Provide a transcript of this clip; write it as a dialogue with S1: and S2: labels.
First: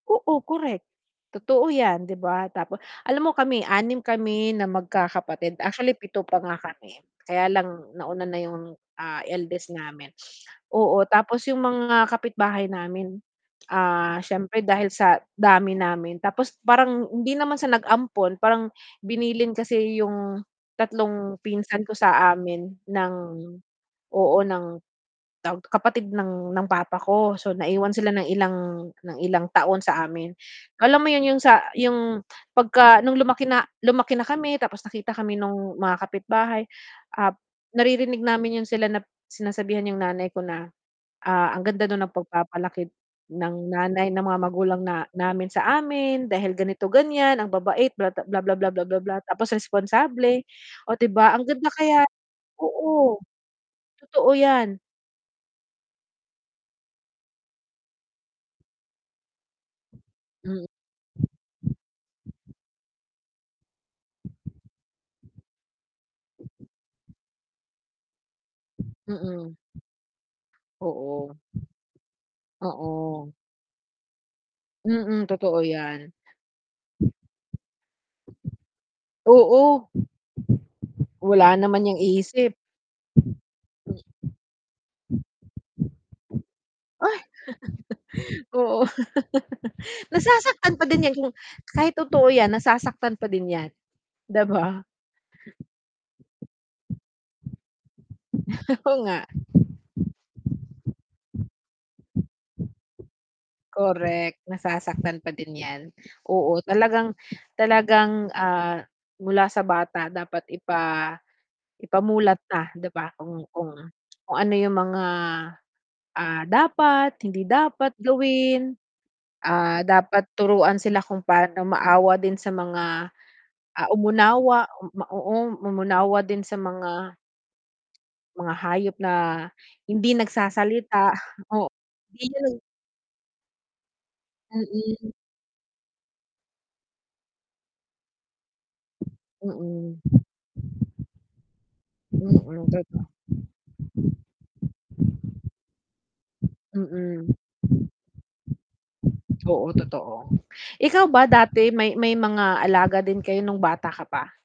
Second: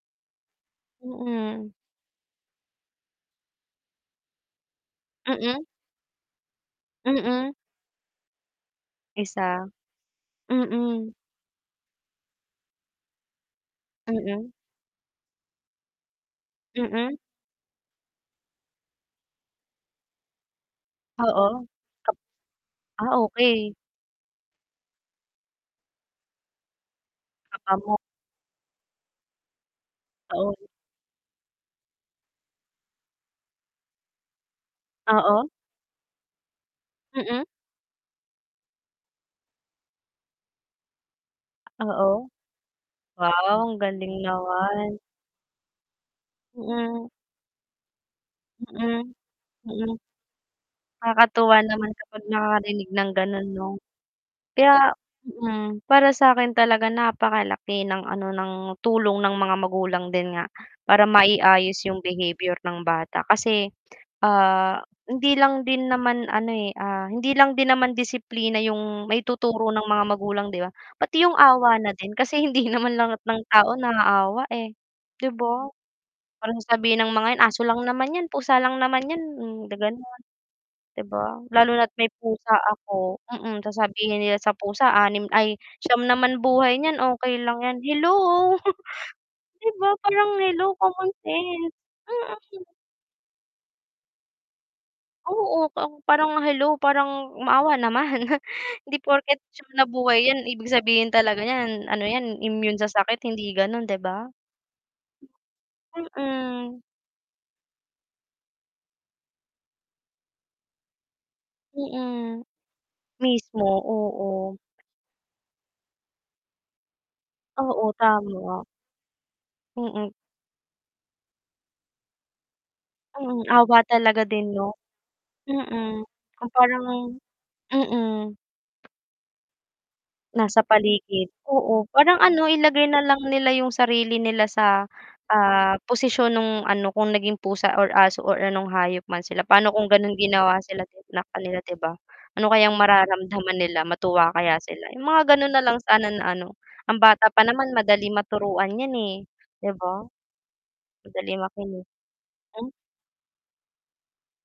S1: Oo correct, totoo
S2: Mm.
S1: yan 'di ba tapo alam mo kami 6 kami na magkakapatid,
S2: Mm.
S1: actually 7 pa nga kami, kaya
S2: Mm.
S1: lang nauna na yung, ah,
S2: Isa.
S1: eldest namin. Oo,
S2: Mm.
S1: tapos yung mga kapitbahay namin, ah,
S2: Mm.
S1: siyempre dahil sa dami namin, tapos parang
S2: Mm.
S1: hindi naman sa nag-ampon, parang binilin kasi yung 3
S2: Oo,
S1: pinsan ko sa amin
S2: kap ah,
S1: ng
S2: okey.
S1: oo ng, tawag kapatid ng ng papa ko, so
S2: Baka mo
S1: naiwan sila ng ilang, ng ilang taon sa amin.
S2: Taon.
S1: Alam mo yun, yung sa yung 'pagka, nung lumaki na lumaki na kami, tapos nakita kami
S2: Oo.
S1: nung mga kapitbahay, ah,
S2: Mm.
S1: naririnig namin yun sila na sinasabihan yung nanay ko na, ah, ang ganda daw ng
S2: Oo.
S1: pagpapalaki
S2: Wow,
S1: ng
S2: ang
S1: nanay,
S2: galing
S1: ng mga magulang
S2: naman.
S1: na namin sa amin, dahil ganito
S2: Mm.
S1: ganiyan, ang babait bla bla, bla, bla, bla, bla,
S2: Mm.
S1: bla tapos
S2: Hmm.
S1: responsable, oh, 'di ba ang
S2: Nakakatuwa
S1: ganda
S2: naman
S1: kaya
S2: kapag nakakarinig ng
S1: oo.
S2: ganun 'no?
S1: Totoo yan.
S2: Kaya hmm, para sakin talaga napakalaki ng ano ng tulong ng mga magulang din nga.
S1: Mm.
S2: Para mai-ayos yung behavior ng bata kasi, ah, hindi lang din naman ano eh, ah, hindi lang din naman disiplina yung
S1: Mm.
S2: maituturo ng mga magulang 'di ba? Pati yung
S1: Oo.
S2: awa na din kasi hindi naman lahat
S1: Oo.
S2: ng tao naaawa, eh,
S1: Mm,
S2: 'di
S1: totoo
S2: ba?
S1: yan.
S2: Parang sasabihin ng mga 'yan, "Aso lang naman yan, pusa lang naman yan," mm, da
S1: Oo.
S2: ganun, 'di ba?
S1: Wala
S2: Lalo
S1: naman
S2: na't
S1: 'yang
S2: may
S1: isip.
S2: pusa ako, mm, sasabihin nila sa pusa "anim ay siyam naman buhay niyan,
S1: M ay
S2: okey lang yan," hello?
S1: oo.
S2: 'Di ba parang hello
S1: Nasasaktan pa din
S2: common
S1: yan kung
S2: sense.
S1: kahit totoo yan
S2: Mm.
S1: nasasaktan pa din yan. 'Di ba?
S2: Oo pang parang hello, parang maawa naman hindi
S1: Oo nga.
S2: porket 9 na buhay yan ibig sabihin talaga niyan ano yan, immune sa sakit hindi ganun di ba?
S1: Correct, nasasaktan pa din yan, oo
S2: Mm.
S1: talagang talagang, ah, mula sa bata dapat ipa ipamulat
S2: Mm.
S1: na,' di ba, kung
S2: Mismo,
S1: kung kung ano
S2: oo.
S1: yung mga, ah, dapat, hindi
S2: Oo,
S1: dapat
S2: tama.
S1: gawin. Ah,
S2: Mm.
S1: dapat turuan sila kung paano maawa din sa mga,
S2: Hmm, awa
S1: ah,
S2: talaga din
S1: umunawa
S2: 'no?
S1: ma oo
S2: Mm,
S1: umunawa din
S2: kung
S1: sa
S2: parang
S1: mga
S2: mm.
S1: mga hayop na hindi
S2: Nasa
S1: nagsasalita
S2: paligid,
S1: oo,
S2: oo parang
S1: hindi
S2: ano,
S1: nila
S2: ilagay na lang nila yung sarili nila sa,
S1: Mm.
S2: ah, posisyon nung ano kung naging pusa or aso or anong hayop man sila paano kung
S1: Mm.
S2: ganun ginawa sila sakanila 'di ba? Ano
S1: Mm,
S2: kayang
S1: tot
S2: mararamdaman nila, matuwa kaya sila? Yung mga ganun nalang sana na ano, ang
S1: mm.
S2: bata pa naman madali maturuan yan, eh.
S1: Oo,
S2: 'Di ba?
S1: totoo. Ikaw ba
S2: Madaling
S1: dati
S2: makinig.
S1: may may mga
S2: Mm.
S1: alaga din kayo nung bata ka pa?